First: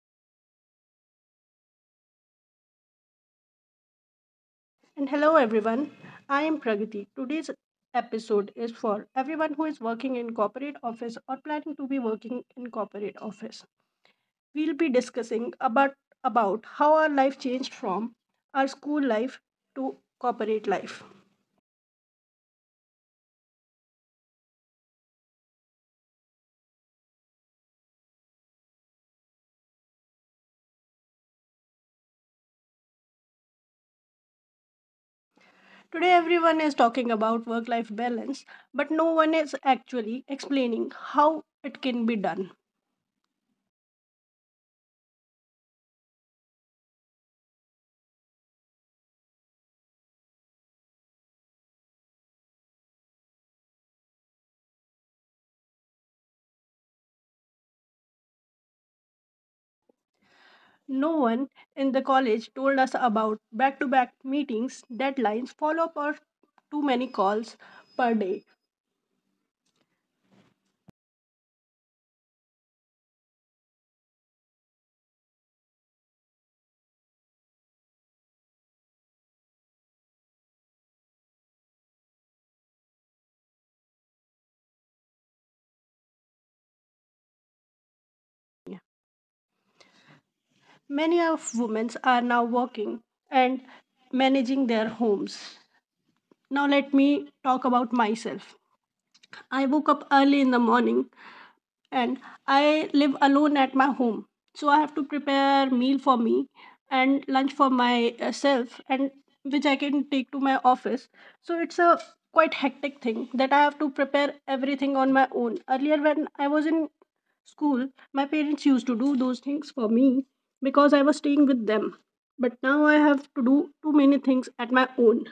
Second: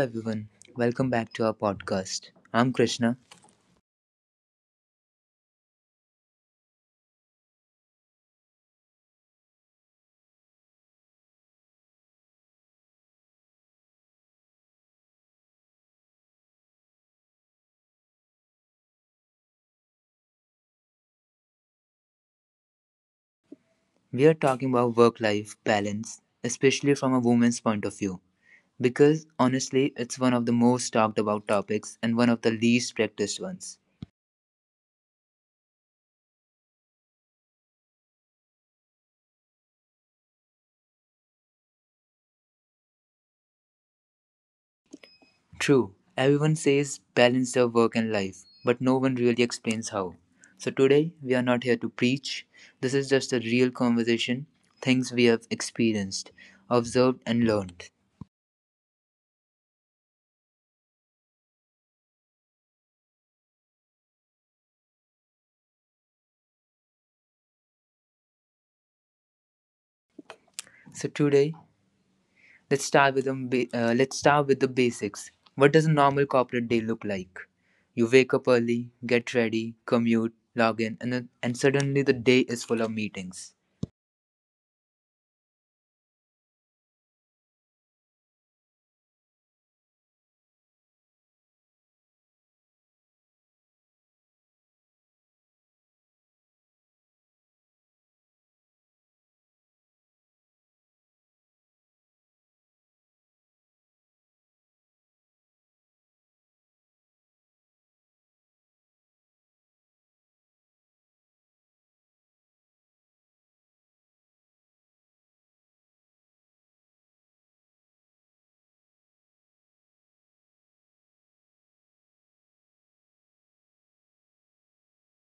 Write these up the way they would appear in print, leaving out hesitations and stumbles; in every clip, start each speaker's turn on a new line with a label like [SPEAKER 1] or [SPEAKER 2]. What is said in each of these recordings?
[SPEAKER 1] everyone. Welcome back to our podcast. I'm Krishna.
[SPEAKER 2] And hello everyone, I am Pragati. Today's episode is for everyone who is working in corporate office or planning to be working in corporate office. We'll be discussing about how our life changed from our school life to corporate life.
[SPEAKER 1] We are talking about work life balance, especially from a woman's point of view, because honestly, it's one of the most talked about topics and one of the least practiced ones.
[SPEAKER 2] Today everyone is talking about work life balance, but no one is actually explaining how it can be done.
[SPEAKER 1] True, everyone says balance their work and life, but no one really explains how. So, today, we are not here to preach. This is just a real conversation, things we have experienced, observed, and learned.
[SPEAKER 2] No one in the college told us about back to back meetings, deadlines, follow up, or too many calls per day.
[SPEAKER 1] So, today, let's start with the basics. What does a normal corporate day look like? You wake up early, get ready, commute, log in, and suddenly the day is full of meetings.
[SPEAKER 2] Many of women are now working and managing their homes. Now, let me talk about myself. I woke up early in the morning and I live alone at my home. So I have to prepare meal for me and lunch for myself and which I can take to my office. So it's a quite hectic thing that I have to prepare everything on my own. Earlier when I was in school, my parents used to do those things for me because I was staying with them. But now I have to do too many things at my own.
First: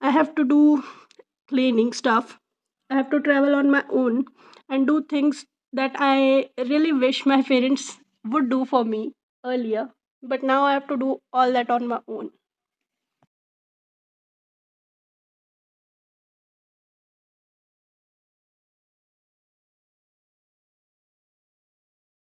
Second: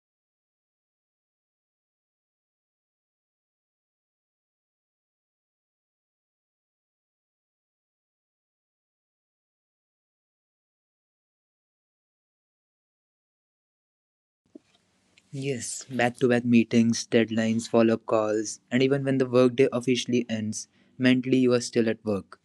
[SPEAKER 2] I have to do cleaning stuff. I have to travel on my own and do things that I really wish my parents would do for me earlier. But now I have to do all that on my own.
[SPEAKER 1] Yes, back-to-back meetings, deadlines, follow-up calls, and even when the workday officially ends, mentally you are still at work.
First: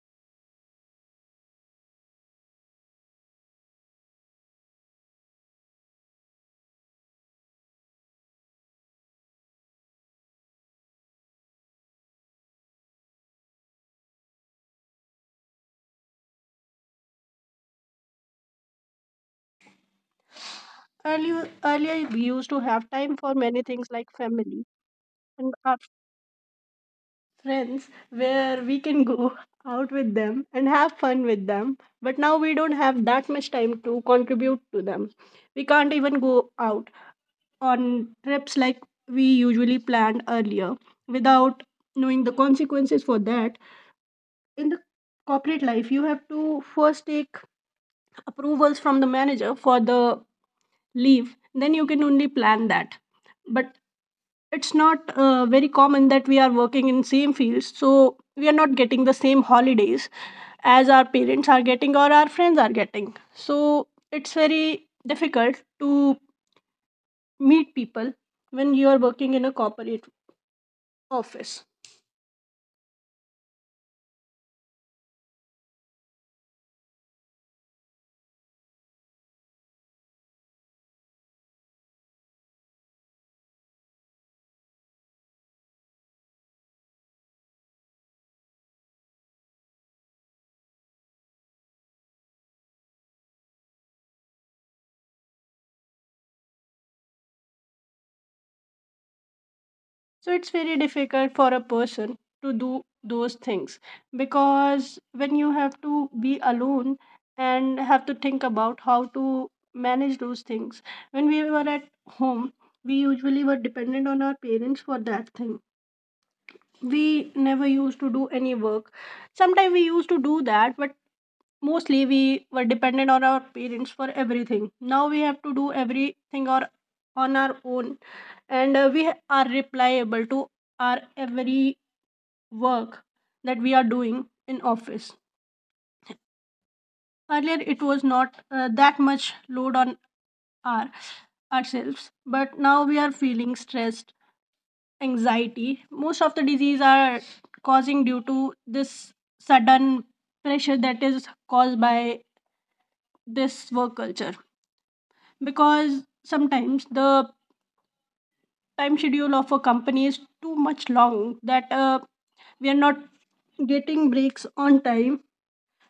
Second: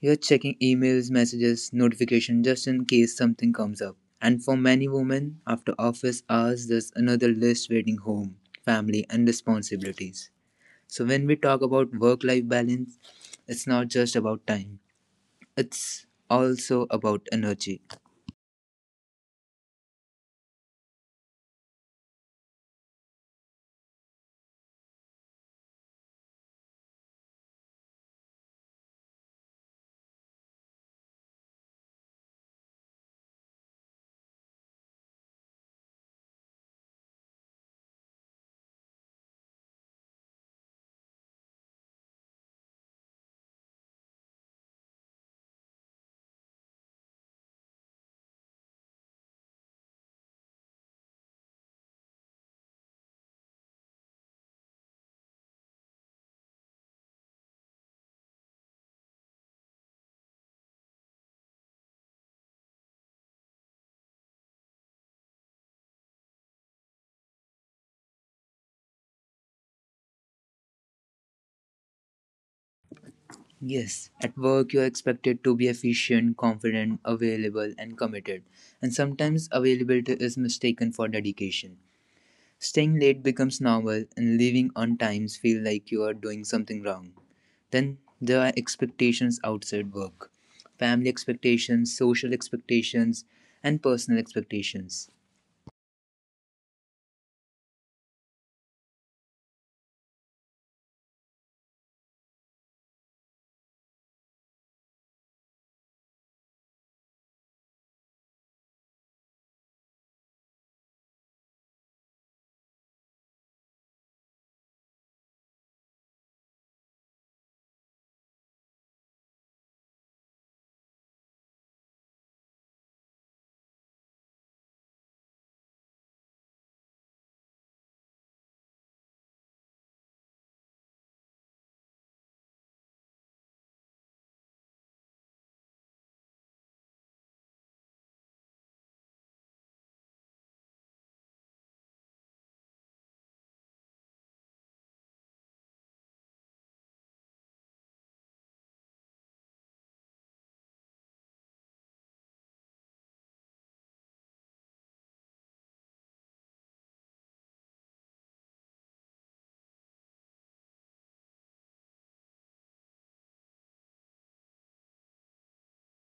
[SPEAKER 1] You're checking emails, messages, notifications just in case something comes up. And for many women, after office hours, there's another list waiting home, family, and responsibilities. So when we talk about work-life balance, it's not just about time. It's also about energy.
[SPEAKER 2] Earlier we used to have time for many things like family and our friends, where we can go out with them and have fun with them. But now we don't have that much time to contribute to them. We can't even go out on trips like we usually planned earlier without knowing the consequences for that. In the corporate life, you have to first take approvals from the manager for the leave, then you can only plan that. But it's not very common that we are working in same fields, so we are not getting the same holidays as our parents are getting or our friends are getting. So it's very difficult to meet people when you are working in a corporate office.
[SPEAKER 1] Yes, at work you're expected to be efficient, confident, available and committed. And sometimes availability is mistaken for dedication. Staying late becomes normal and leaving on times feel like you are doing something wrong. Then there are expectations outside work. Family expectations, social expectations and personal expectations.
[SPEAKER 2] So it's very difficult for a person to do those things because when you have to be alone and have to think about how to manage those things. When we were at home, we usually were dependent on our parents for that thing. We never used to do any work. Sometimes we used to do that, but mostly we were dependent on our parents for everything. Now we have to do everything or on our own, and we are replicable to our every work that we are doing in office. Earlier it was not that much load on our ourselves, but now we are feeling stressed, anxiety, most of the disease are causing due to this sudden pressure that is caused by this work culture, because sometimes the time schedule of a company is too much long that we are not getting breaks on time,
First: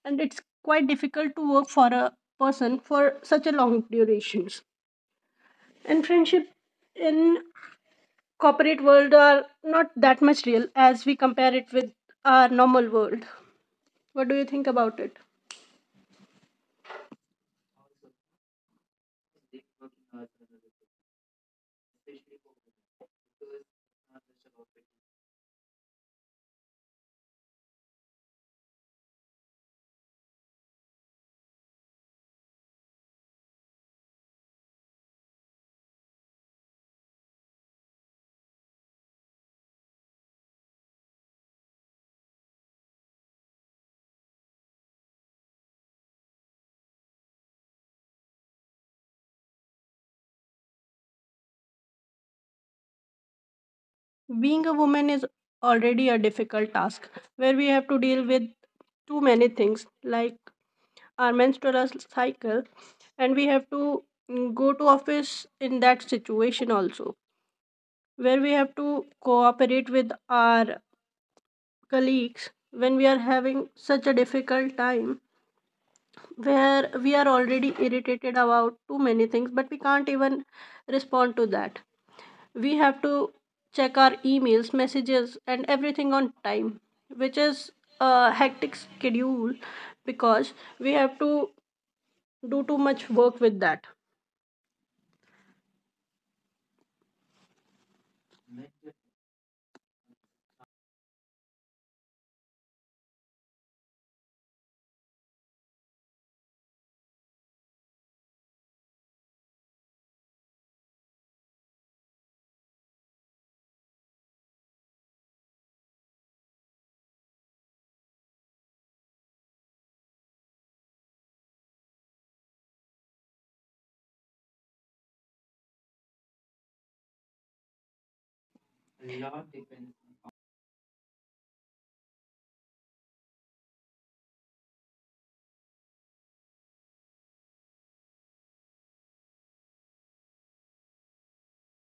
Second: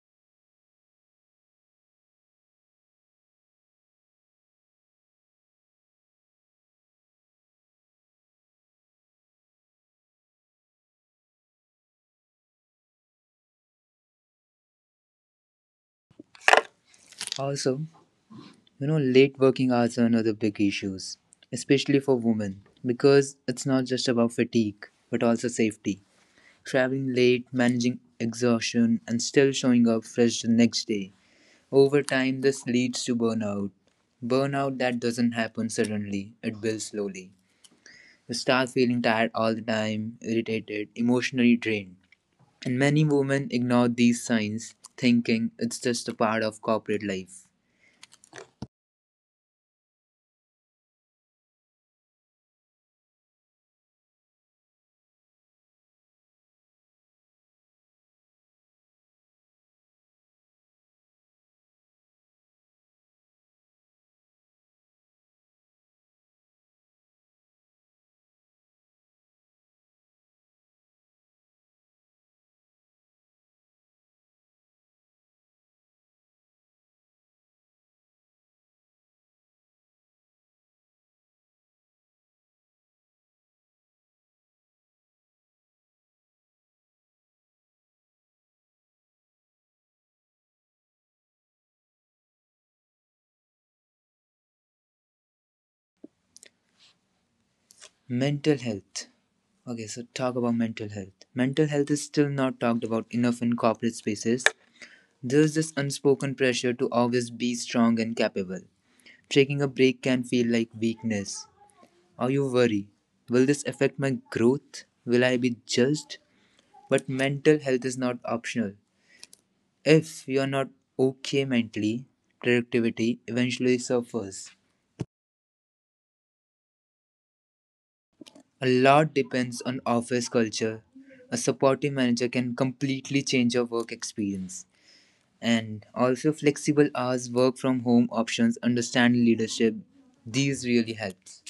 [SPEAKER 2] and it's quite difficult to work for a person for such a long durations. And friendship in corporate world are not that much real as we compare it with our normal world. What do you think about it?
[SPEAKER 1] Also, you know, late working hours are another big issues, especially for women, because it's not just about fatigue, but also safety. Traveling late, managing exhaustion, and still showing up fresh the next day. Over time, this leads to burnout. Burnout that doesn't happen suddenly, it builds slowly. You start feeling tired all the time, irritated, emotionally drained. And many women ignore these signs, thinking it's just a part of corporate life.
[SPEAKER 2] Being a woman is already a difficult task, where we have to deal with too many things like our menstrual cycle, and we have to go to office in that situation also, where we have to cooperate with our colleagues when we are having such a difficult time, where we are already irritated about too many things, but we can't even respond to that. We have to check our emails, messages and everything on time, which is a hectic schedule, because we have to do too much work with that.
[SPEAKER 1] Mental health. Okay, so talk about mental health. Mental health is still not talked about enough in corporate spaces. There's this unspoken pressure to always be strong and capable. Taking a break can feel like weakness. Or you worry, will this affect my growth? Will I be judged? But mental health is not optional. If you're not okay mentally, productivity eventually suffers. A lot depends on office culture. A supportive manager can completely change your work experience, and also flexible hours, work from home options, understand leadership, these really helps.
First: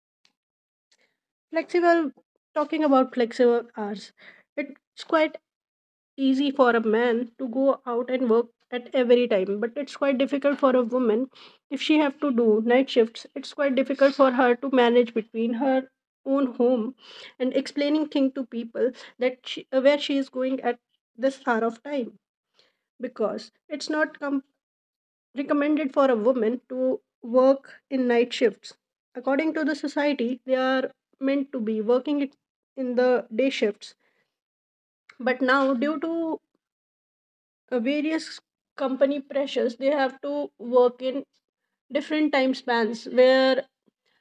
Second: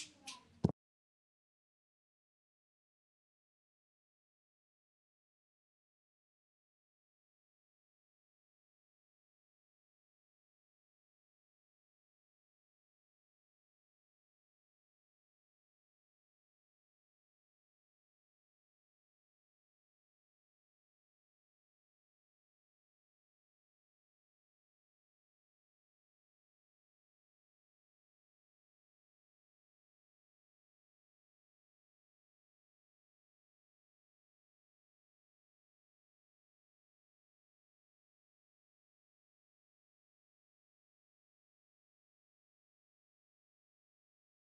[SPEAKER 2] Flexible, talking about flexible hours, it's quite easy for a man to go out and work at every time, but it's quite difficult for a woman if she have to do night shifts. It's quite difficult for her to manage between her own home and explaining thing to people that where she is going at this hour of time, because it's not com- recommended for a woman to work in night shifts. According to the society, they are meant to be in the day shifts. But now, due to various company pressures, they have to work in different time spans, where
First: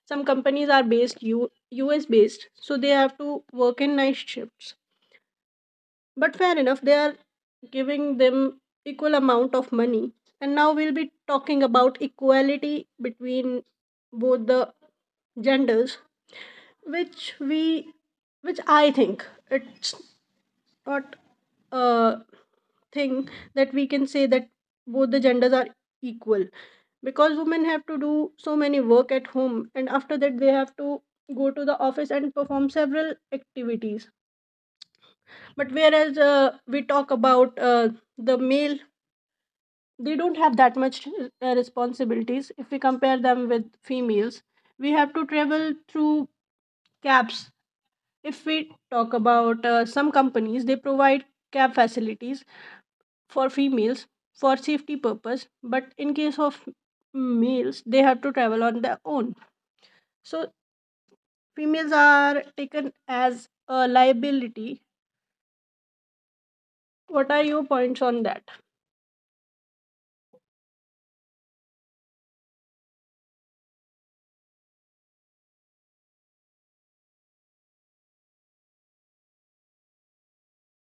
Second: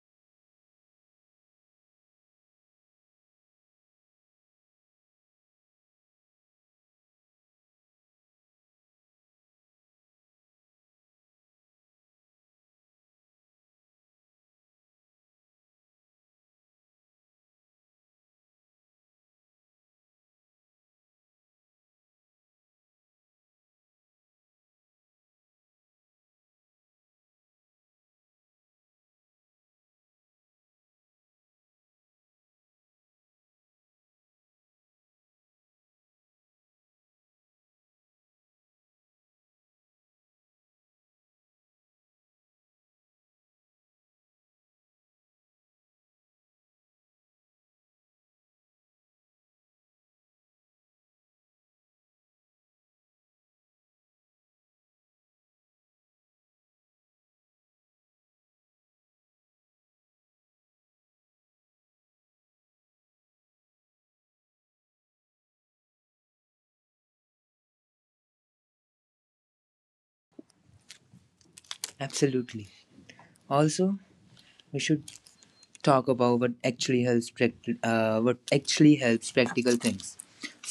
[SPEAKER 2] some companies are US based, so they have to work in night shifts. But fair enough, they are giving them equal amount of money. And now we'll be talking about equality between both the genders, which we which I think it's not a thing that we can say that both the genders are equal, because women have to do so many work at home, and after that they have to go to the office and perform several activities. But whereas we talk about the male, they don't have that much responsibilities if we compare them with females. We have to travel through cabs. If we talk about some companies, they provide cab facilities for females for safety purpose, but in case of males they have to travel on their own. So females are taken as a liability. What are your points on that?
[SPEAKER 1] Absolutely. Also, we should talk about what actually helps, practical things.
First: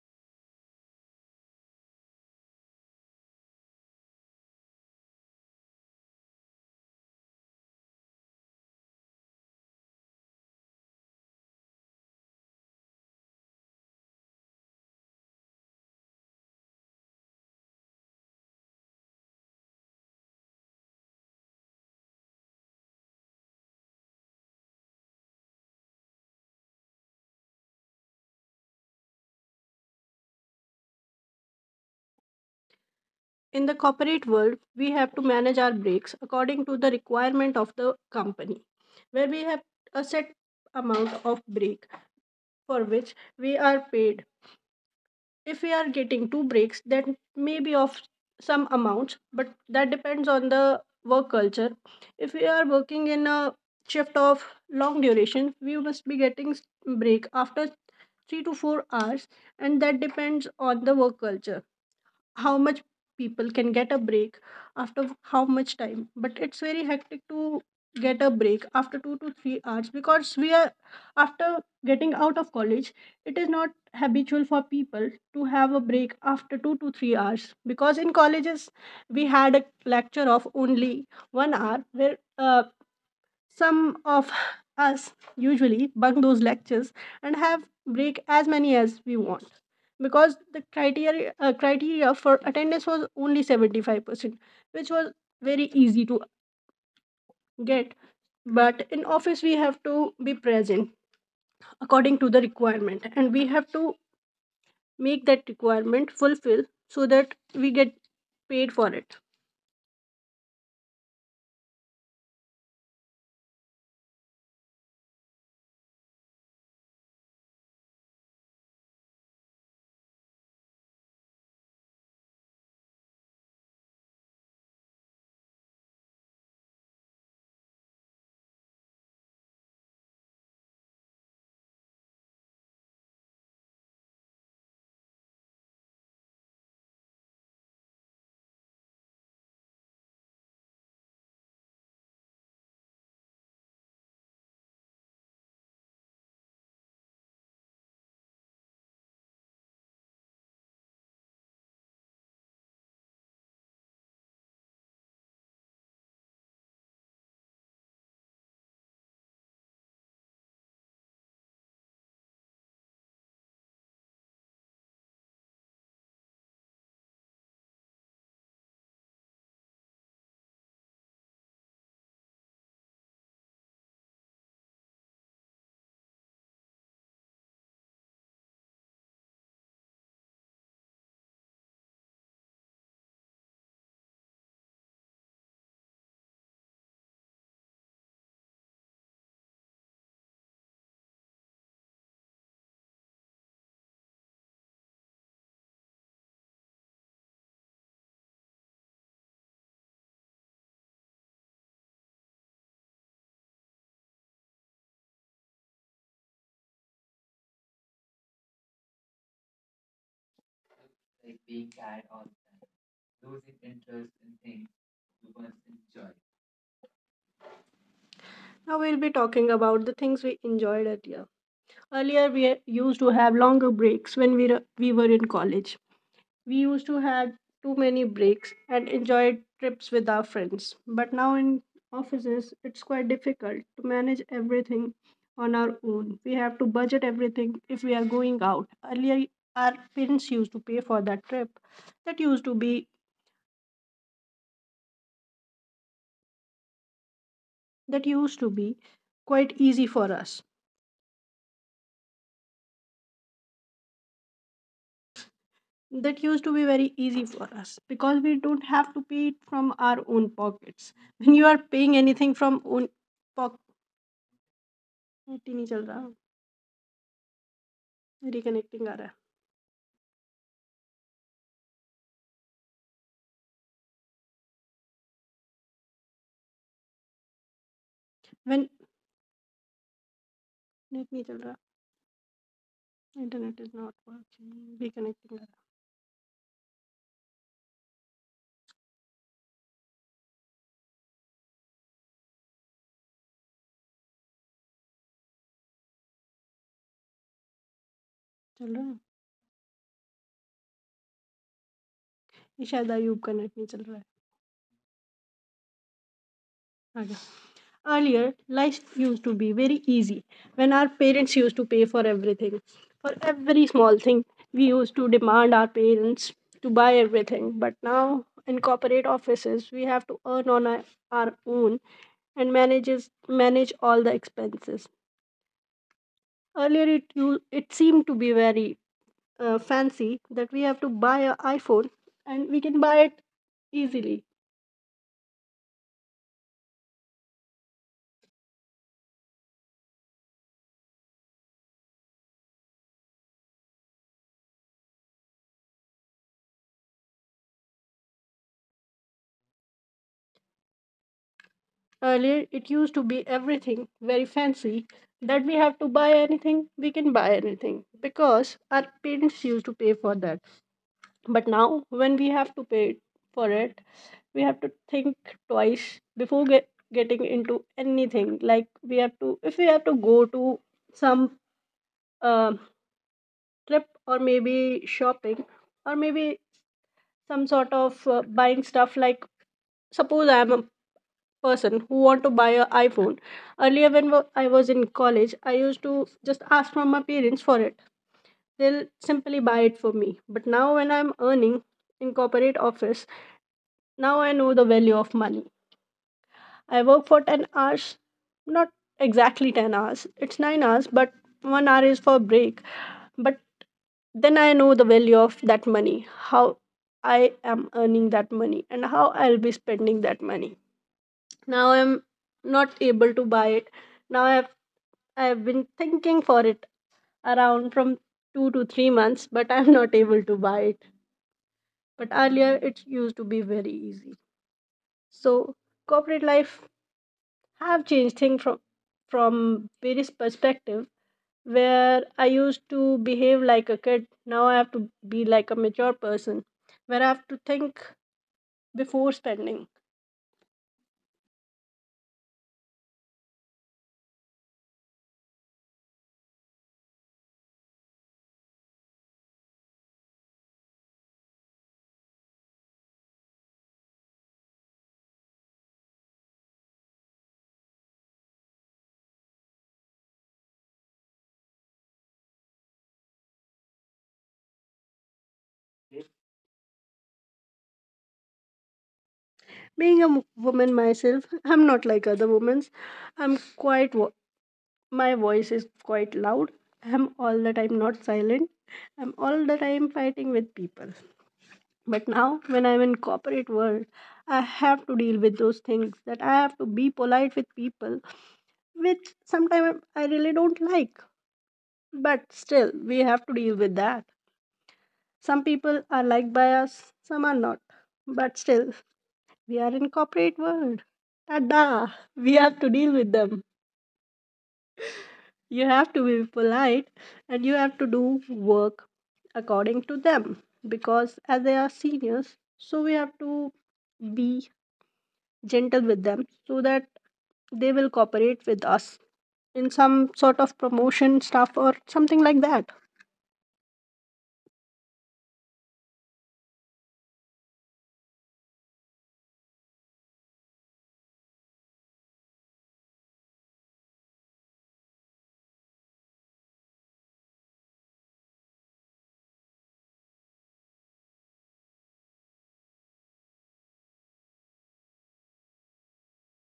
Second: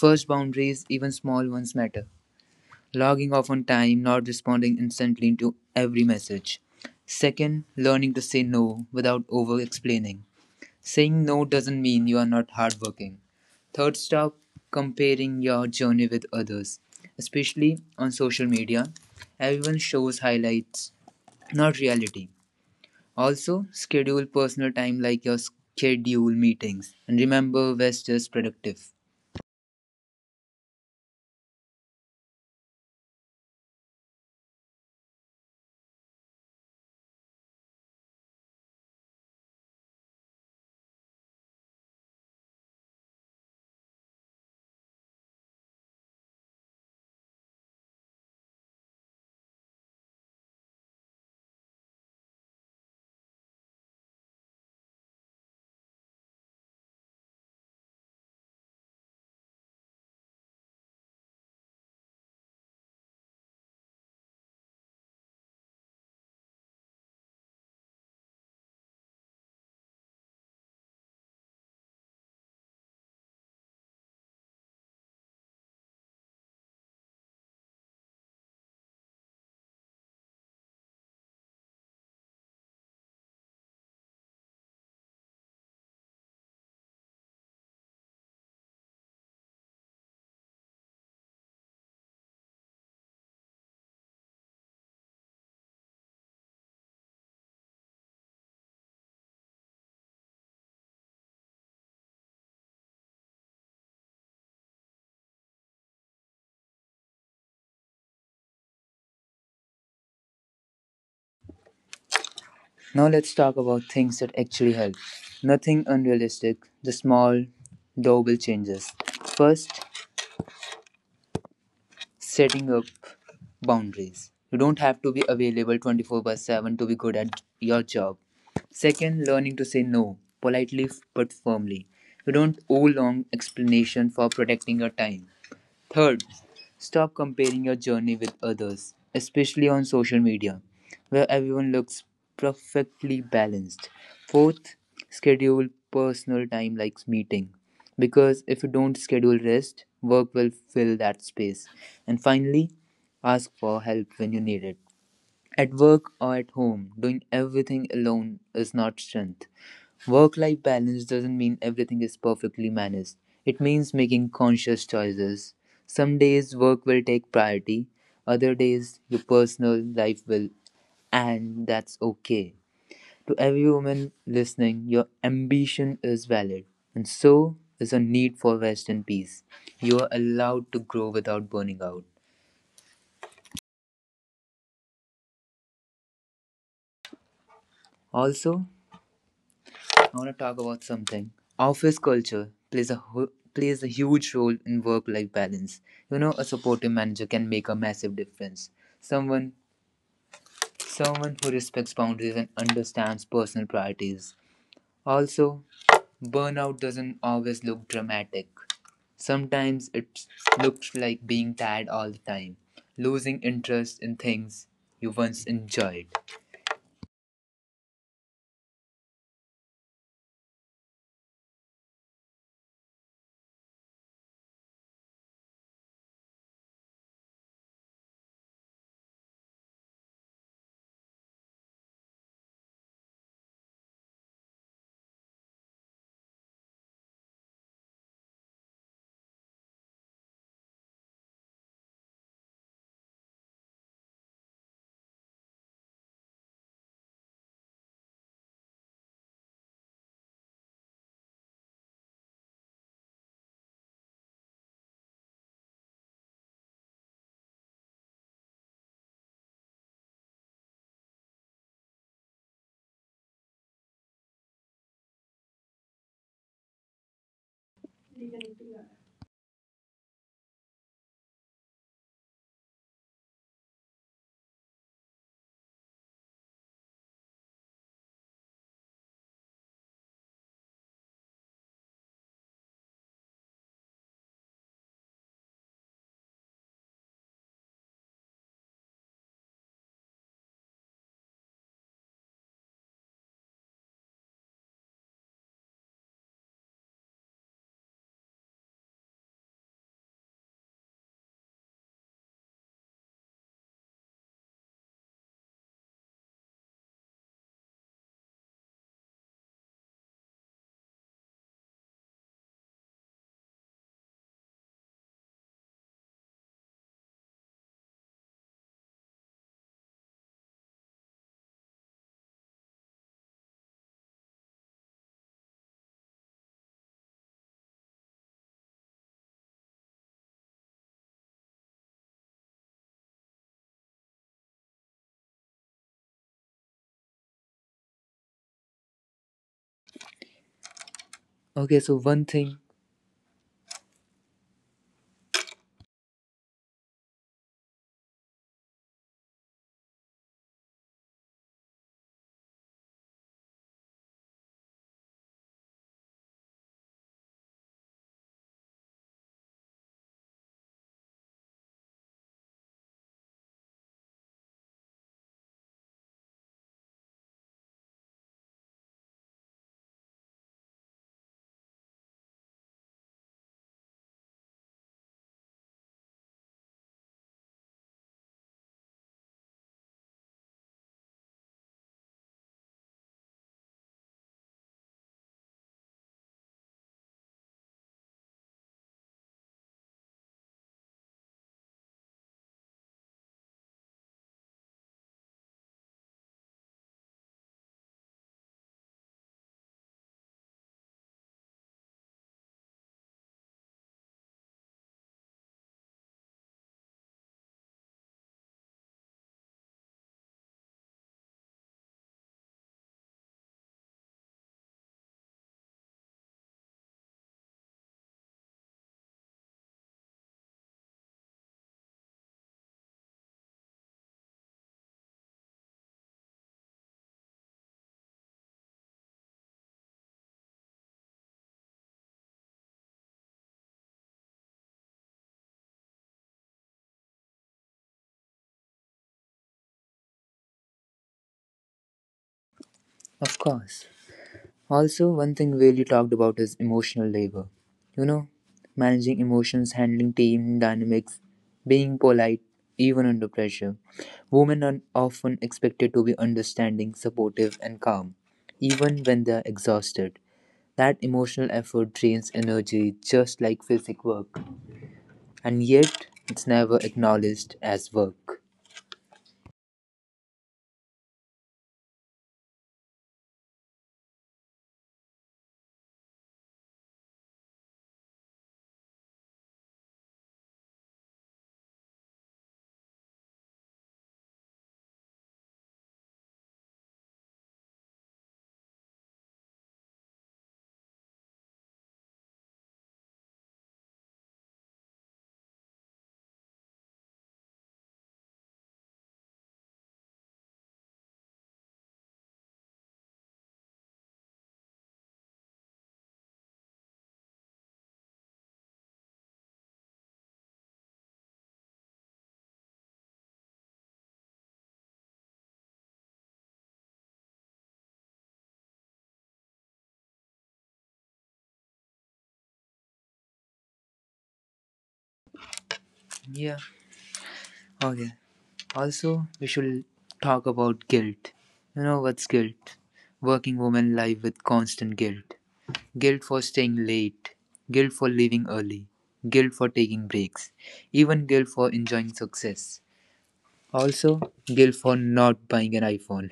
[SPEAKER 1] First, boundaries, even small ones matter, logging off on time, not responding instantly to every message. Second, learning to say no without over explaining. Saying no doesn't mean you are not hardworking. Third, stop comparing your journey with others, especially on social media. Everyone shows highlights, not reality. Also, schedule personal time like your schedule meetings. And remember, rest is productive.
[SPEAKER 2] In the corporate world, we have to manage our breaks according to the requirement of the company, where we have a set amount of break for which we are paid. If we are getting two breaks, that may be of some amounts, but that depends on the work culture. If we are working in a shift of long duration, we must be break after 3 to 4 hours, and that depends on the work culture how much people can get a break after how much time. But it's very hectic to get a break after 2 to 3 hours, because we are after getting out of college. It is not habitual for people to have a break after 2 to 3 hours, because in colleges we had a lecture of only 1 hour, where some of us usually bunk those lectures and have break as many as we want, because the criteria for attendance was only 75%, which was very easy to get. But in office we have to be present according to the requirement, and we have to make that requirement fulfill, so that we get paid for it.
[SPEAKER 1] Now, let's talk about things that actually help. Nothing unrealistic, the small, doable changes. First, setting up boundaries. You don't have to be available 24 by 7 to be good at your job. Second, learning to say no, politely but firmly. You don't owe long explanation for protecting your time. Third, stop comparing your journey with others, especially on social media, where everyone looks perfectly balanced. Fourth, schedule personal time like meeting, because if you don't schedule rest, work will fill that space. And finally, ask for help when you need it. At work or at home, doing everything alone is not strength. Work life balance doesn't mean everything is perfectly managed. It means making conscious choices. Some days work will take priority, other days your personal life will, and that's okay. To every woman listening, your ambition is valid, and so is a need for rest and peace. You are allowed to grow without burning out. Also, I want to talk about something. Office culture plays a hu- plays a huge role in work-life balance. You know, a supportive manager can make a massive difference. Someone someone who respects boundaries and understands personal priorities. Also, burnout doesn't always look dramatic. Sometimes it looks like being tired all the time, losing interest in things you once enjoyed.
[SPEAKER 2] Now we'll be talking about the things we enjoyed earlier. Earlier we used to have longer breaks when we were in college. We used to had too many breaks and enjoyed trips with our friends. But now in offices, it's quite difficult to manage everything on our own. We have to budget everything if we are going out. Earlier, our parents used to pay for that trip. That used to be that used to be quite easy for us. That used to be very easy for us because we don't have to pay it from our own pockets. When you are paying anything from own pocket, नहीं चल रहा, reconnecting आ रहा है। When net नहीं चल रहा, internet is not working, reconnecting चल रहा है। ये शायद अयूब का नेट नहीं चल रहा है। आगे, earlier life use to be very easy when our parents use to pay for everything, for every small thing we use to demand our parents to buy everything, but now in corporate offices we have to earn on our own and manage all the expenses. Earlier it you, it seemed to be very fancy that we have to buy an iPhone and we can buy it easily.
[SPEAKER 1] Okay, so one thing,
[SPEAKER 2] Earlier, it used to be everything very fancy that we have to buy anything, we can buy anything because our parents used to pay for that. But now, when we have to pay for it, we have to think twice before getting into anything. Like, we have to, if we have to go to some um trip or maybe shopping, or maybe some sort of buying stuff. Like, suppose I am a person who want to buy an iPhone. Earlier, I was in college, I used to just ask from my parents for it. They'll simply buy it for me. But now, when I'm earning in corporate office, now I know the value of money. I work for 10 hours. Not exactly 10 hours, it's 9 hours, but 1 hour is for break. But then I know the value of that money, how I am earning that money and how I'll be spending that money. Now I'm not able to buy it. Now I've been thinking for it around from 2 to 3 months, but I'm not able to buy it. But earlier it used to be very easy. So corporate life have changed things from various perspective, where I used to behave like a kid. Now I have to be like a mature person, where I have to think before spending.
[SPEAKER 1] of course. Also, one thing really talked about is emotional labor. You know, managing emotions, handling team dynamics, being polite, even under pressure. Women are often expected to be understanding, supportive, and calm, even when they are exhausted. That emotional effort drains energy just like physical work, and yet it's never acknowledged as work.
[SPEAKER 2] being a m- woman myself, I'm not like other women's. i'm quite wo- My voice is quite loud. I'm all the time not silent. I'm all the time fighting with people. But now when I'm in corporate world, I have to deal with those things, that I have to be polite with people, which sometimes I really don't like. But still, we have to deal with that. Some people are liked by us, some are not. But still, we are in corporate world. Tada! We have to deal with them. You have to be polite and you have to do work according to them, because as they are seniors, so we have to be gentle with them, so that they will cooperate with us in some sort of promotion stuff or something like that.
[SPEAKER 1] Yeah, okay. Also, we should talk about guilt. You know what's guilt? Working women live with constant guilt. Guilt for staying late, guilt for leaving early, guilt for taking breaks, even guilt for enjoying success. Also, guilt for not buying an iPhone.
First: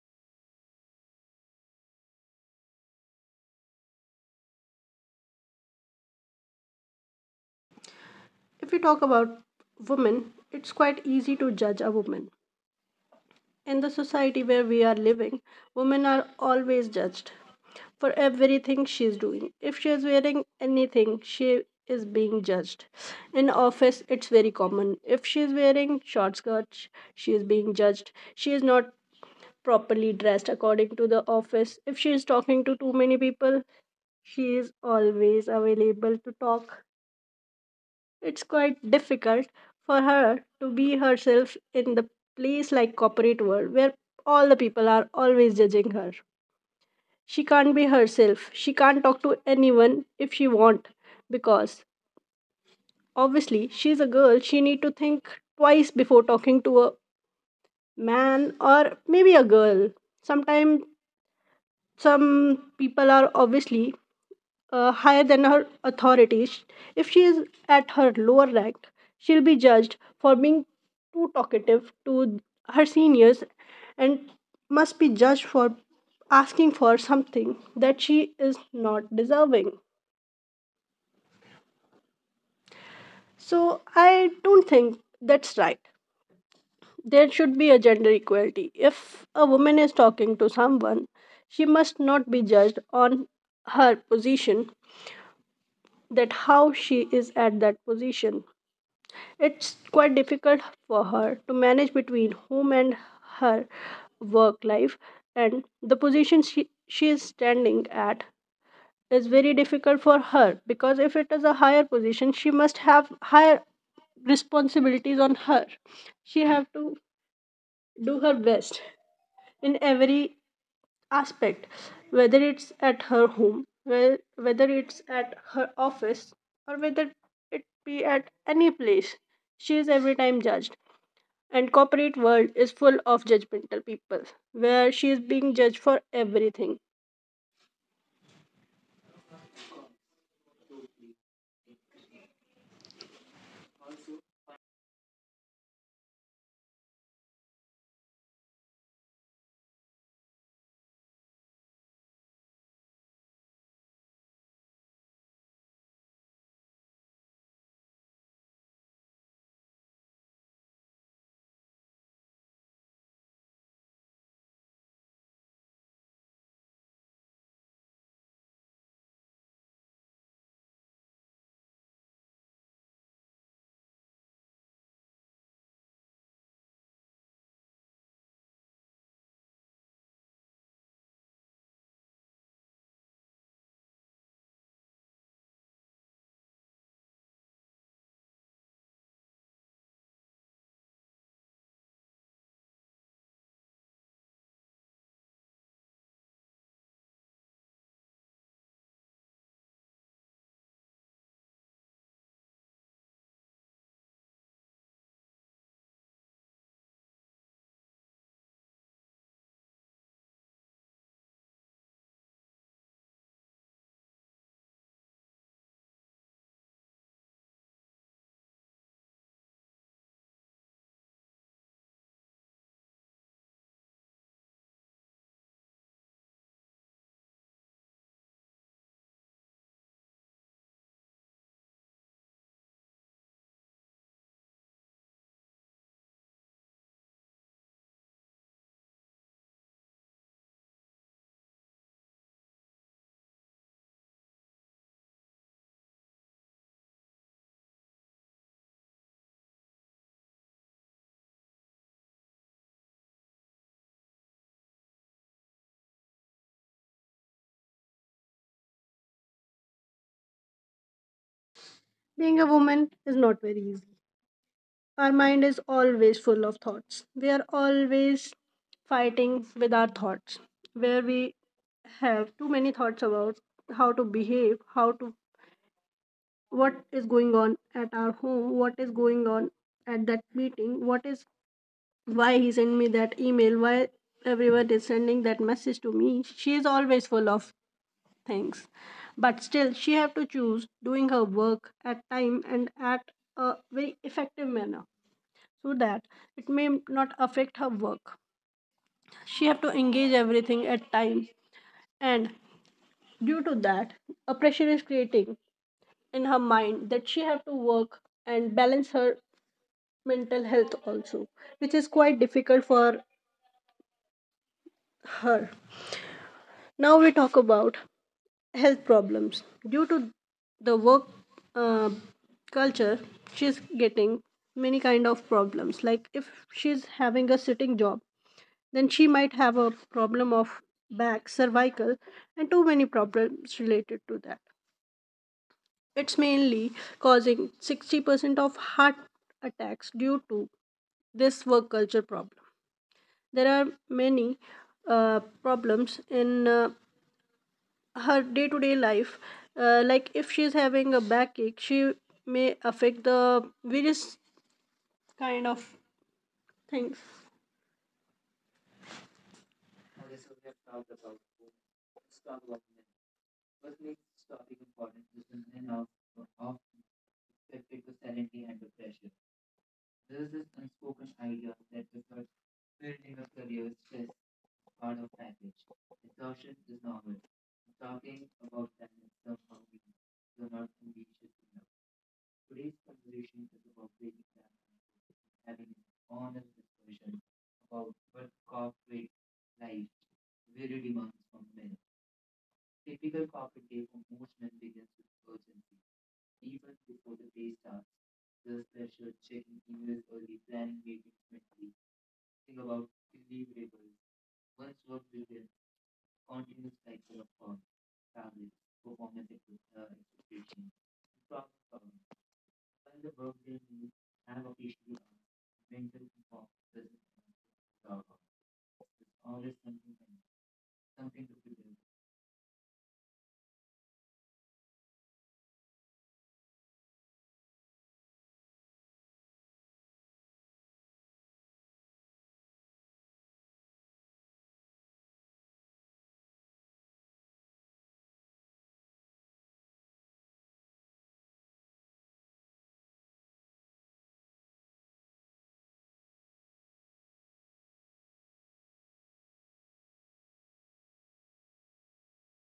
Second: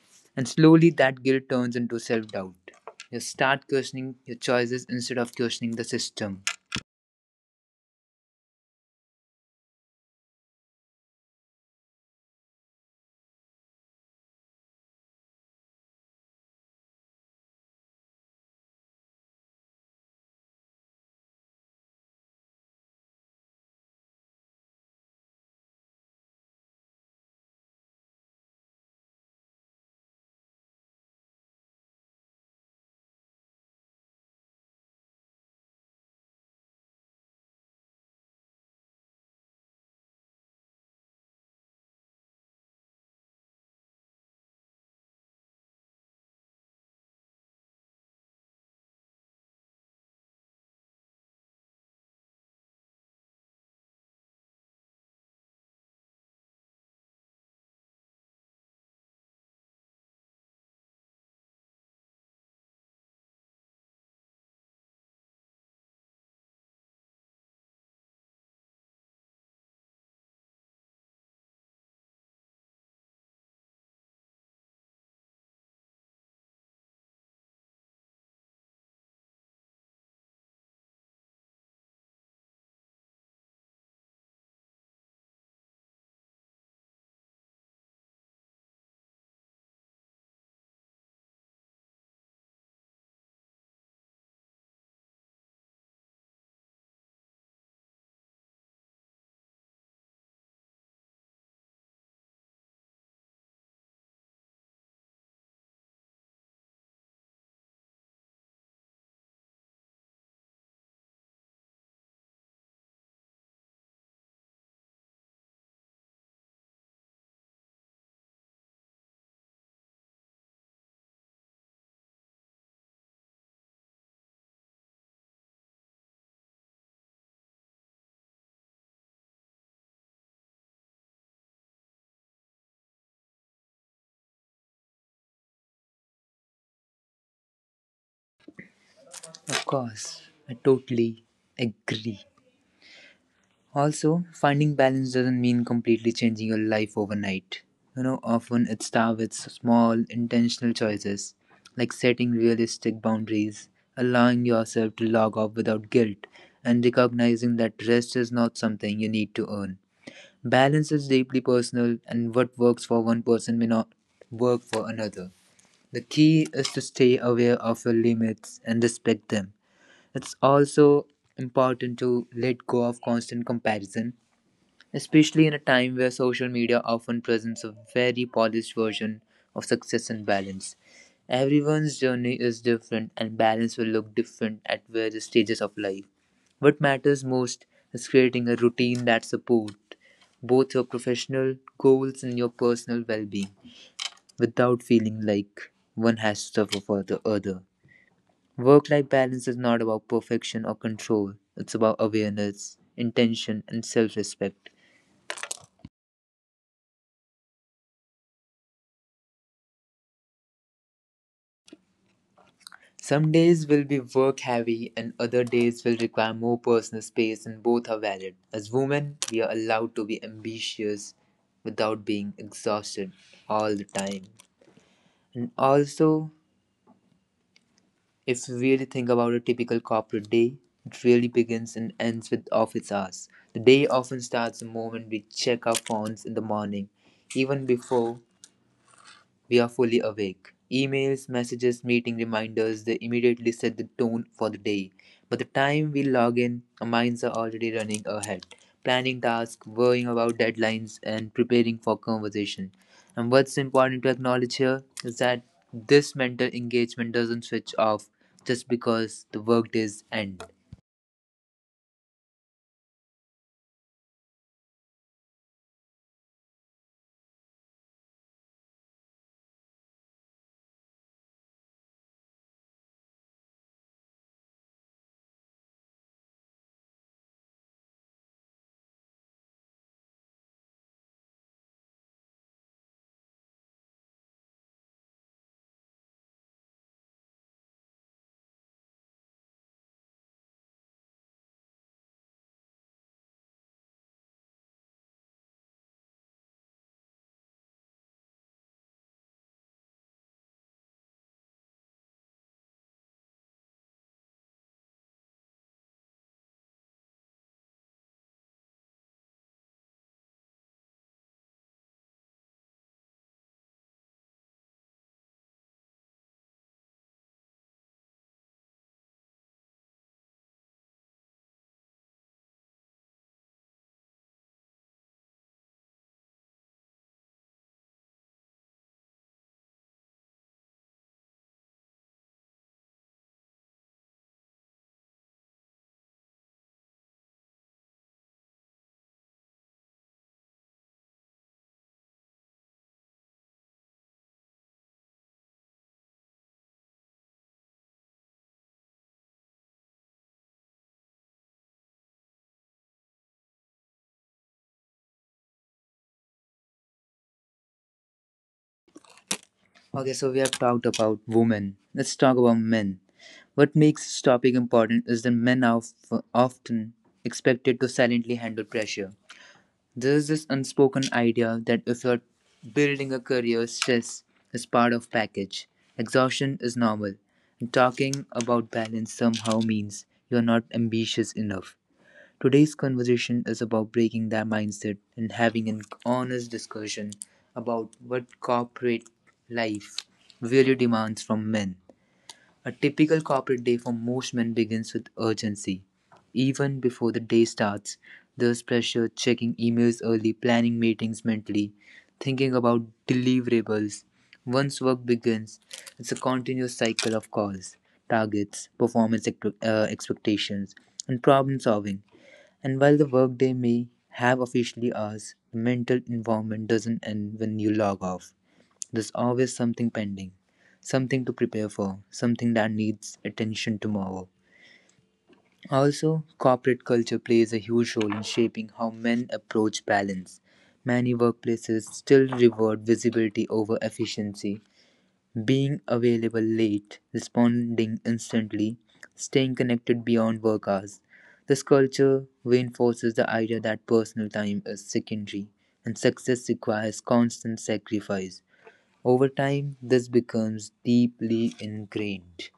[SPEAKER 1] And slowly that guilt turns into self doubt. You start questioning your choices instead of questioning the system.
[SPEAKER 2] If we talk about women, it's quite easy to judge a woman. In the society where we are living, women are always judged, for everything she's doing. If she is wearing anything, she is being judged. In office, it's very common. If she is wearing short skirts, she is being judged. She is not properly dressed according to the office. If she is talking to too many people, she is always available to talk. It's quite difficult for her to be herself in the place like corporate world, where all the people are always judging her. She can't be herself, she can't talk to anyone if she want, because obviously she's a girl, she need to think twice before talking to a man or maybe a girl. Sometimes some people are obviously higher than her authorities. If she is at her lower rank, she'll be judged for being too talkative to her seniors, and must be judged for asking for something that she is not deserving. So I don't think that's right. There should be a gender equality. If a woman is talking to someone, she must not be judged on her position, that how she is at that position. It's quite difficult for her to manage between home and her work life, and the position she is standing at is very difficult for her, because if it is a higher position she must have higher responsibilities on her. She have to do her best in every aspect, whether it's at her home, whether it's at her office, or whether it be at any place, she is every time judged. And corporate world is full of judgmental people, where she is being judged for everything.
[SPEAKER 1] Of course, I totally agree. Also, finding balance doesn't mean completely changing your life overnight. You know, often it starts with small, intentional choices, like setting realistic boundaries, allowing yourself to log off without guilt, and recognizing that rest is not something you need to earn. Balance is deeply personal, and what works for one person may not work for another. The key is to stay aware of your limits and respect them. It's also important to let go of constant comparison, especially in a time where social media often presents a very polished version of success and balance. Everyone's journey is different, and balance will look different at various stages of life. What matters most is creating a routine that supports both your professional goals and your personal well being without feeling like one has to suffer for the other. Work life balance is not about perfection or control, it's about awareness, intention, and self respect. Some days will be work heavy and other days will require more personal space, and both are valid. As women, we are allowed to be ambitious without being exhausted all the time. And also, if you really think about a typical corporate day, it really begins and ends with office hours. The day often starts the moment we check our phones in the morning, even before we are fully awake. Emails, messages, meeting reminders, they immediately set the tone for the day. By the time we log in, our minds are already running ahead, planning tasks, worrying about deadlines, and preparing for conversation. And what's important to acknowledge here is that this mental engagement doesn't switch off just because the workdays end.
[SPEAKER 2] Being a woman is not very easy. Our mind is always full of thoughts. We are always fighting with our thoughts, where we have too many thoughts about how to behave, how to, what is going on at our home, what is going on at that meeting, what is, why he sent me that email, why everyone is sending that message to me. She is always full of things, but still she have to choose doing her work at time and at a very effective manner, so that it may not affect her work. She have to engage everything at time, and due to that a pressure is creating in her mind, that she have to work and balance her mental health also, which is quite difficult for her. Now we talk about health problems due to the work uh, culture. She's getting many kind of problems, like if she's having a sitting job, then she might have a problem of back, cervical, and too many problems related to that. It's mainly causing 60% of heart attacks due to this work culture problem. There are many problems in her day to day life. Like if she's having a backache, she may affect the various kind of things.
[SPEAKER 1] Okay, so we have talked about women. Let's talk about men. What makes this topic important is that often expected to silently handle pressure. There is this unspoken idea that if you're building a career, stress is part of package. Exhaustion is normal. And talking about balance somehow means you're not ambitious enough. Today's conversation is about breaking that mindset and having an honest discussion about what corporate life really demands from men. A typical corporate day for most men begins with urgency. Even before the day starts, there's pressure checking emails early, planning meetings mentally, thinking about deliverables. Once work begins, it's a continuous cycle of calls, targets, expectations, and problem solving, and while the workday may have officially hours, the mental environment doesn't end when you log off. There's always something pending, something to prepare for, something that needs attention tomorrow. Also, corporate culture plays a huge role in shaping how men approach balance. Many workplaces still reward visibility over efficiency, being available late, responding instantly, staying connected beyond work hours. This culture reinforces the idea that personal time is secondary and success requires constant sacrifice. Over time, this becomes deeply ingrained.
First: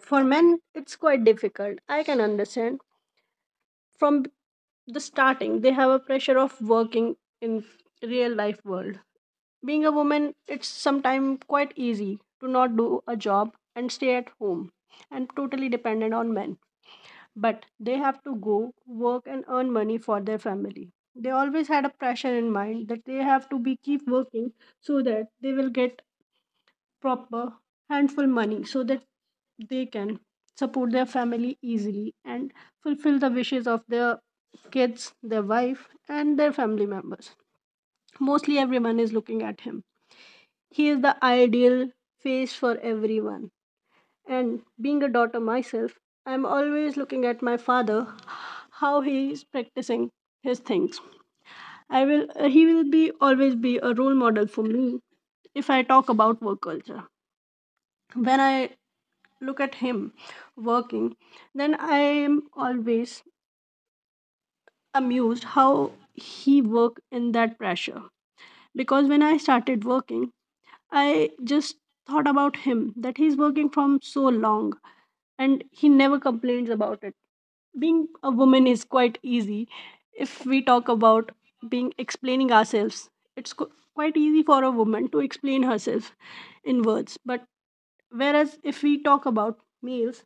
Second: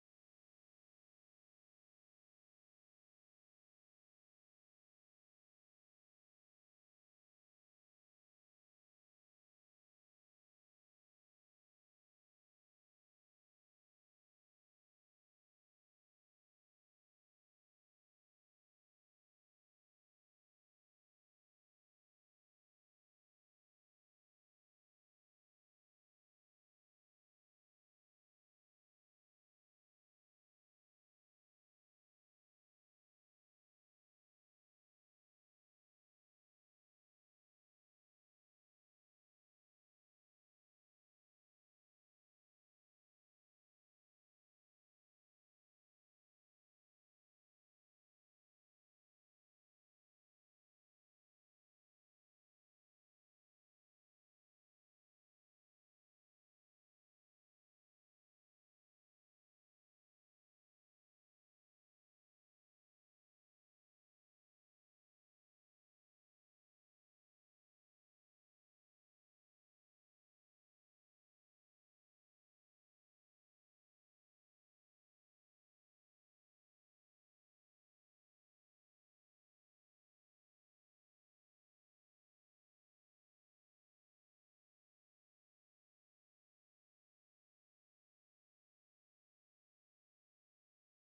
[SPEAKER 2] For men, it's quite difficult. I can understand, from the starting they have a pressure of working in real life world. Being a woman, it's sometimes quite easy to not do a job and stay at home and totally dependent on men. But they have to go work and earn money for their family. They always had a pressure in mind that they have to be keep working, so that they will get proper handful money, so that they can support their family easily and fulfill the wishes of their kids, their wife and their family members. Mostly everyone is looking at him, he is the ideal face for everyone. And being a daughter myself, I'm always looking at my father, how he is practicing his things. I will. He will be always be a role model for me, if I talk about work culture. When I look at him working, then I am always amused how he worked in that pressure. Because when I started working, I just thought about him, that he's working from so long and he never complains about it. Being a woman is quite easy, if we talk about being explaining ourselves. it's qu- quite easy for a woman to explain herself in words, but whereas if we talk about males,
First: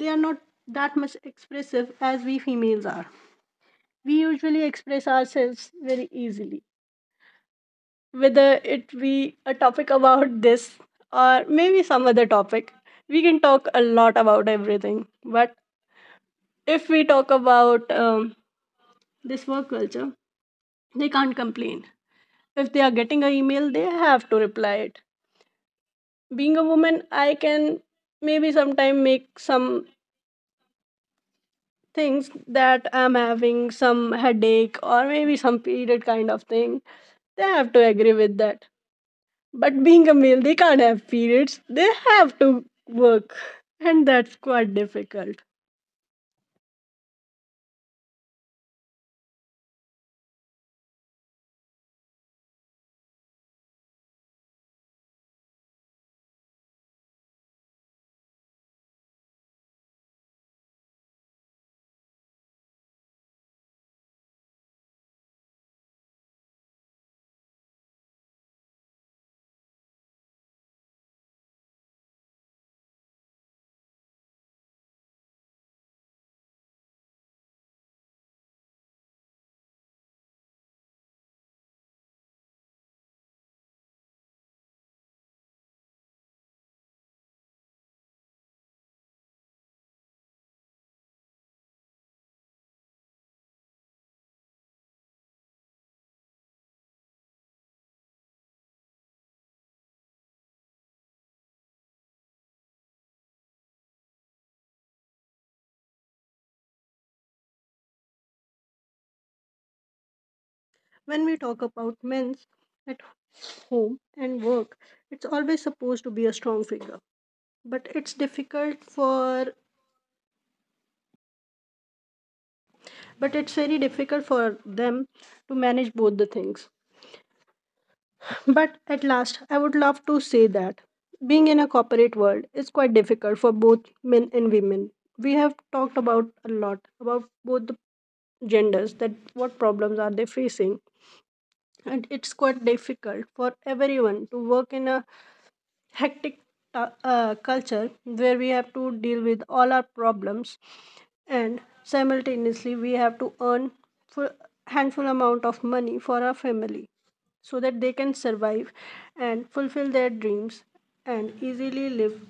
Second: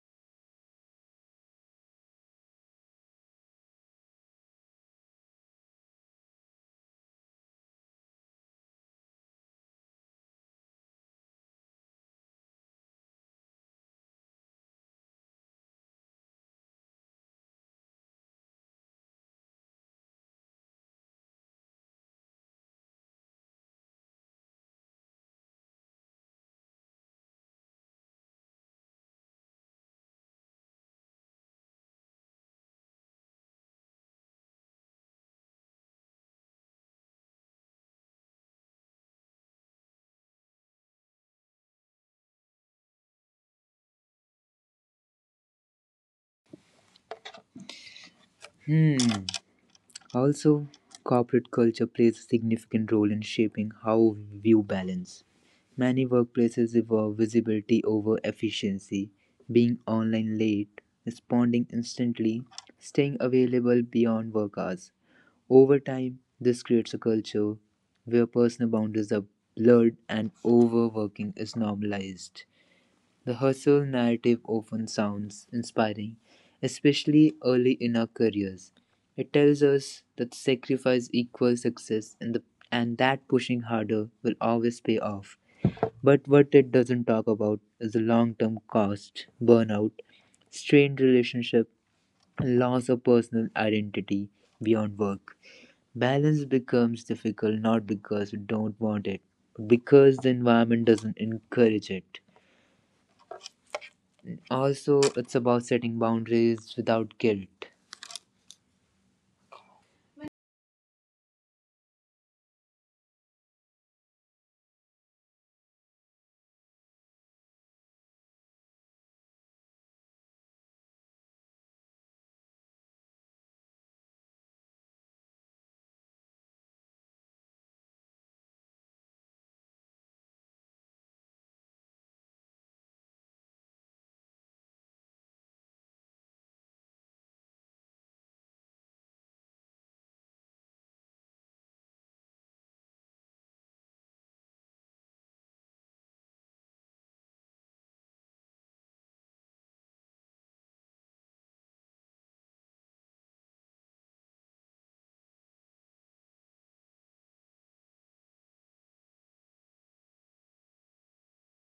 [SPEAKER 2] they are not that much expressive as we females are. We usually express ourselves very easily, whether it be a topic about this or maybe some other topic. We can talk a lot about everything, but if we talk about this work culture, they can't complain. If they are getting an email, they have to reply it. Being a woman, I can maybe sometime make some things that I'm having some headache or maybe some period kind of thing. They have to agree with that. But being a male, they can't have periods. They have to work. And that's quite difficult.
[SPEAKER 1] Hmm. Also, corporate culture plays a significant role in shaping how we view balance. Many workplaces evolve visibility over efficiency, being online late, responding instantly, staying available beyond work hours. Over time, this creates a culture where personal boundaries are blurred and overworking is normalized. The hustle narrative often sounds inspiring, especially early in our careers. It tells us that sacrifice equals success and that pushing harder will always pay off. But what it doesn't talk about is the long term cost, burnout, strained relationship, and loss of personal identity beyond work. Balance becomes difficult not because you don't want it, but because the environment doesn't encourage it. Also, it's about setting boundaries without guilt.
[SPEAKER 2] When we talk about men's at home and work, it's always supposed to be a strong figure. But it's difficult for, but it's very difficult for them to manage both the things. But at last, I would love to say that being in a corporate world is quite difficult for both men and women. We have talked about a lot about both the genders, that what problems are they facing, and it's quite difficult for everyone to work in a hectic culture, where we have to deal with all our problems and simultaneously we have to earn full handful amount of money for our family, so that they can survive and fulfill their dreams and easily live.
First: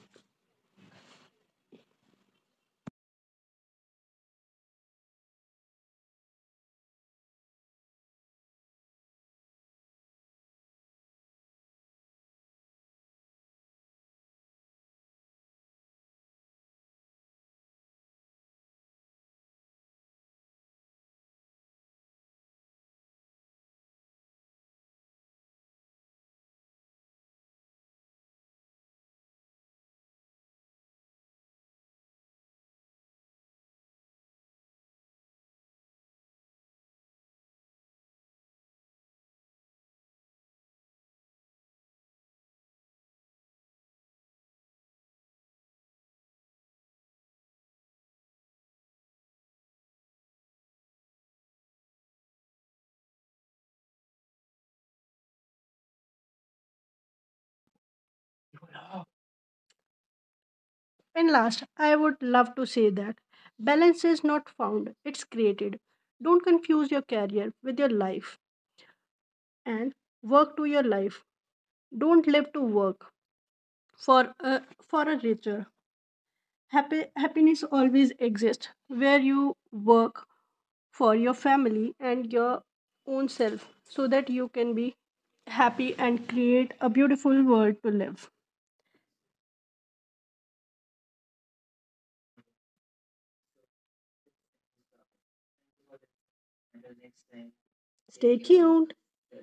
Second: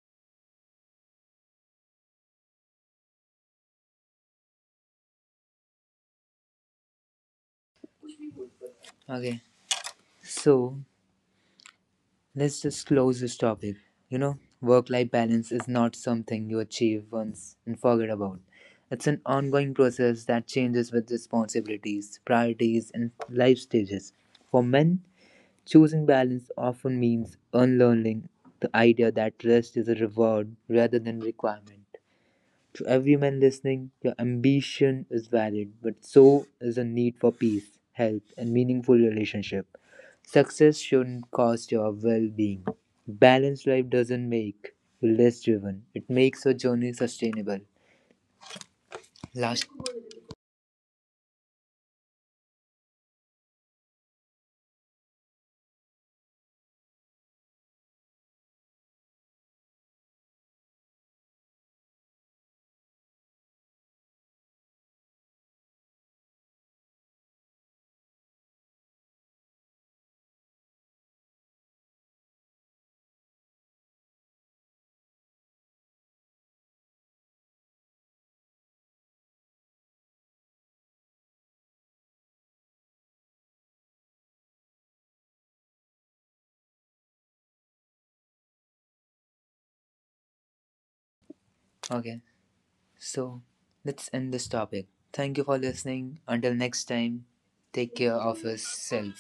[SPEAKER 1] Okay. So, let's just close this topic. You know, work life balance is not something you achieve once and forget about. It's an ongoing process that changes with responsibilities, priorities, and life stages. For men, choosing balance often means unlearning the idea that rest is a reward rather than requirement. To everyone listening, your ambition is valid, but so is the need for peace, health, and meaningful relationship. Success shouldn't cost your well being. Balanced life doesn't make you less driven, it makes your journey sustainable. Last,
[SPEAKER 2] And last, I would love to say that balance is not found, it's created. Don't confuse your career with your life and work to your life. Don't live to work for for a richer. Happiness always exists where you work for your family and your own self, so that you can be happy and create a beautiful world to live.
[SPEAKER 1] okay, so let's end this topic. Thank you for listening. Until next time, take care
[SPEAKER 2] Stay
[SPEAKER 1] of
[SPEAKER 2] tuned.
[SPEAKER 1] yourself.